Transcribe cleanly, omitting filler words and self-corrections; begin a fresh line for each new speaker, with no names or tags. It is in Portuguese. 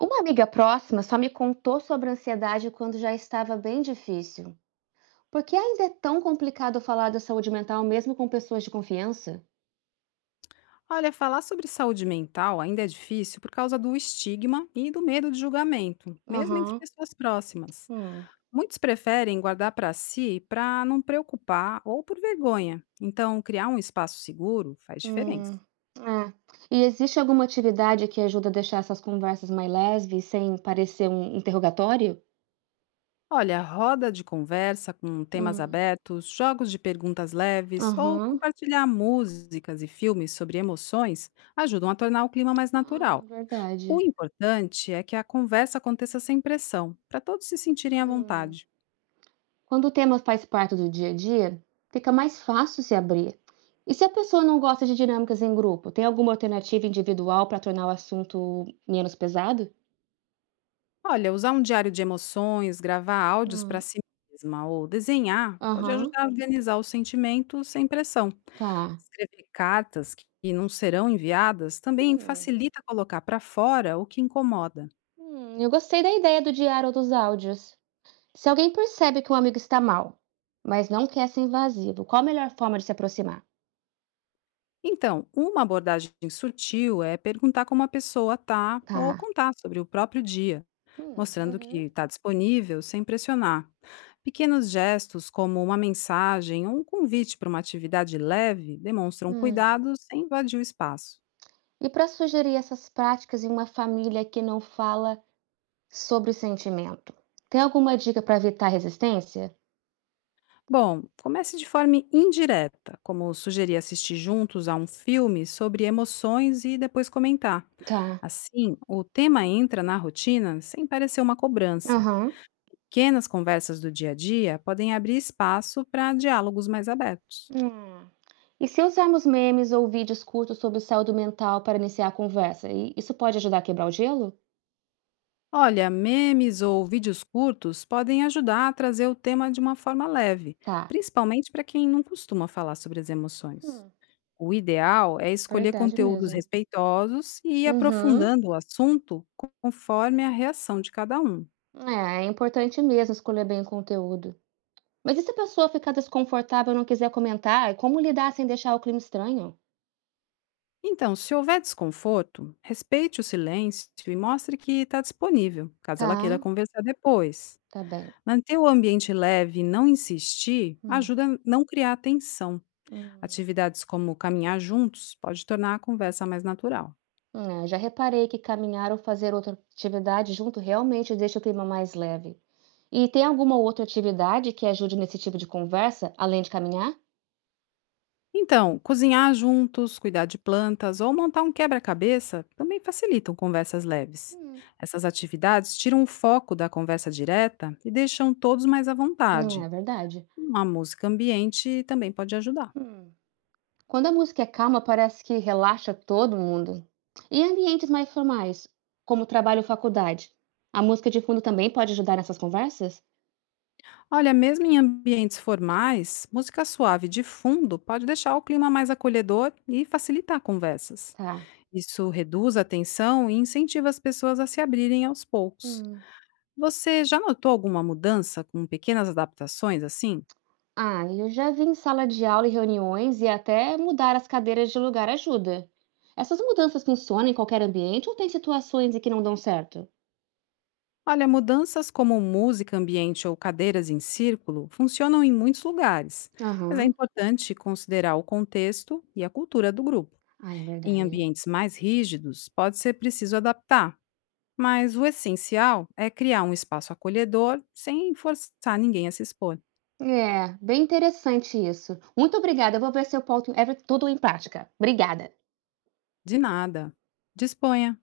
Uma amiga próxima só me contou sobre ansiedade quando já estava bem difícil. Por que ainda é tão complicado falar da saúde mental mesmo com pessoas de confiança?
Olha, falar sobre saúde mental ainda é difícil por causa do estigma e do medo de julgamento, mesmo entre
Aham.
pessoas próximas.
Hum.
Muitos preferem guardar para si para não preocupar ou por vergonha. Então, criar um espaço seguro faz diferença.
Hum. É. E existe alguma atividade que ajuda a deixar essas conversas mais leves, sem parecer um interrogatório?
Olha, roda de conversa com temas
Hum.
abertos, jogos de perguntas leves ou
Aham.
compartilhar músicas e filmes sobre emoções ajudam a tornar o clima mais
Ah,
natural. O
verdade.
importante é que a conversa aconteça sem pressão, para todos se sentirem à
Hum.
vontade.
Quando o tema faz parte do dia a dia, fica mais fácil se abrir. E se a pessoa não gosta de dinâmicas em grupo, tem alguma alternativa individual para tornar o assunto menos pesado?
Olha, usar um diário de emoções, gravar áudios para
Hum.
si mesma ou desenhar pode
Aham,
ajudar a organizar os sentimentos sem pressão.
tá.
Escrever cartas que não serão enviadas também
Hum.
facilita colocar para fora o que incomoda.
Eu gostei da ideia do diário ou dos áudios. Se alguém percebe que um amigo está mal, mas não quer ser invasivo, qual a melhor forma de se aproximar?
Então, uma abordagem sutil é perguntar como a pessoa está ou
Tá.
contar sobre o próprio dia,
Hum.
mostrando que
Uhum.
está disponível sem pressionar. Pequenos gestos, como uma mensagem ou um convite para uma atividade leve, demonstram
Hum.
cuidado sem invadir o espaço.
E para sugerir essas práticas em uma família que não fala sobre o sentimento. Tem alguma dica para evitar resistência?
Bom, comece de forma indireta, como sugerir assistir juntos a um filme sobre emoções e depois comentar.
Tá.
Assim, o tema entra na rotina sem parecer uma cobrança.
Aham.
Pequenas conversas do dia a dia podem abrir espaço para diálogos mais abertos.
Hum. E se usarmos memes ou vídeos curtos sobre saúde mental para iniciar a conversa, isso pode ajudar a quebrar o gelo?
Olha, memes ou vídeos curtos podem ajudar a trazer o tema de uma forma leve,
Tá.
principalmente para quem não costuma falar sobre as emoções.
Hum,
O ideal é escolher
verdade
conteúdos
mesmo.
respeitosos e ir
Uhum.
aprofundando o assunto conforme a reação de cada um.
É, é importante mesmo escolher bem o conteúdo. Mas e se a pessoa ficar desconfortável e não quiser comentar, como lidar sem deixar o clima estranho?
Então, se houver desconforto, respeite o silêncio e mostre que está disponível, caso ela
Tá,
queira conversar depois.
tá bem.
Manter o ambiente leve e não insistir
Hum.
ajuda a não criar tensão.
Hum.
Atividades como caminhar juntos pode tornar a conversa mais natural.
É, já reparei que caminhar ou fazer outra atividade junto realmente deixa o clima mais leve. E tem alguma outra atividade que ajude nesse tipo de conversa, além de caminhar?
Então, cozinhar juntos, cuidar de plantas ou montar um quebra-cabeça também facilitam conversas leves.
Hum.
Essas atividades tiram o foco da conversa direta e deixam todos mais à
É
vontade.
verdade.
Uma música ambiente também pode ajudar.
Hum. Quando a música é calma, parece que relaxa todo mundo. E ambientes mais formais, como trabalho ou faculdade? A música de fundo também pode ajudar nessas conversas?
Olha, mesmo em ambientes formais, música suave de fundo pode deixar o clima mais acolhedor e facilitar conversas.
Tá.
Isso reduz a tensão e incentiva as pessoas a se abrirem aos poucos.
Hum.
Você já notou alguma mudança com pequenas adaptações assim?
Ah, eu já vi em sala de aula e reuniões e até mudar as cadeiras de lugar ajuda. Essas mudanças funcionam em qualquer ambiente ou tem situações em que não dão certo?
Olha, mudanças como música, ambiente ou cadeiras em círculo funcionam em muitos lugares, mas é
Aham.
importante considerar o contexto e a cultura do grupo.
Ah, é
Em
verdade.
ambientes mais rígidos, pode ser preciso adaptar, mas o essencial é criar um espaço acolhedor sem forçar ninguém a se expor.
É, bem interessante isso. Muito obrigada. Eu vou ver se eu boto tudo em prática. Obrigada.
De nada. Disponha!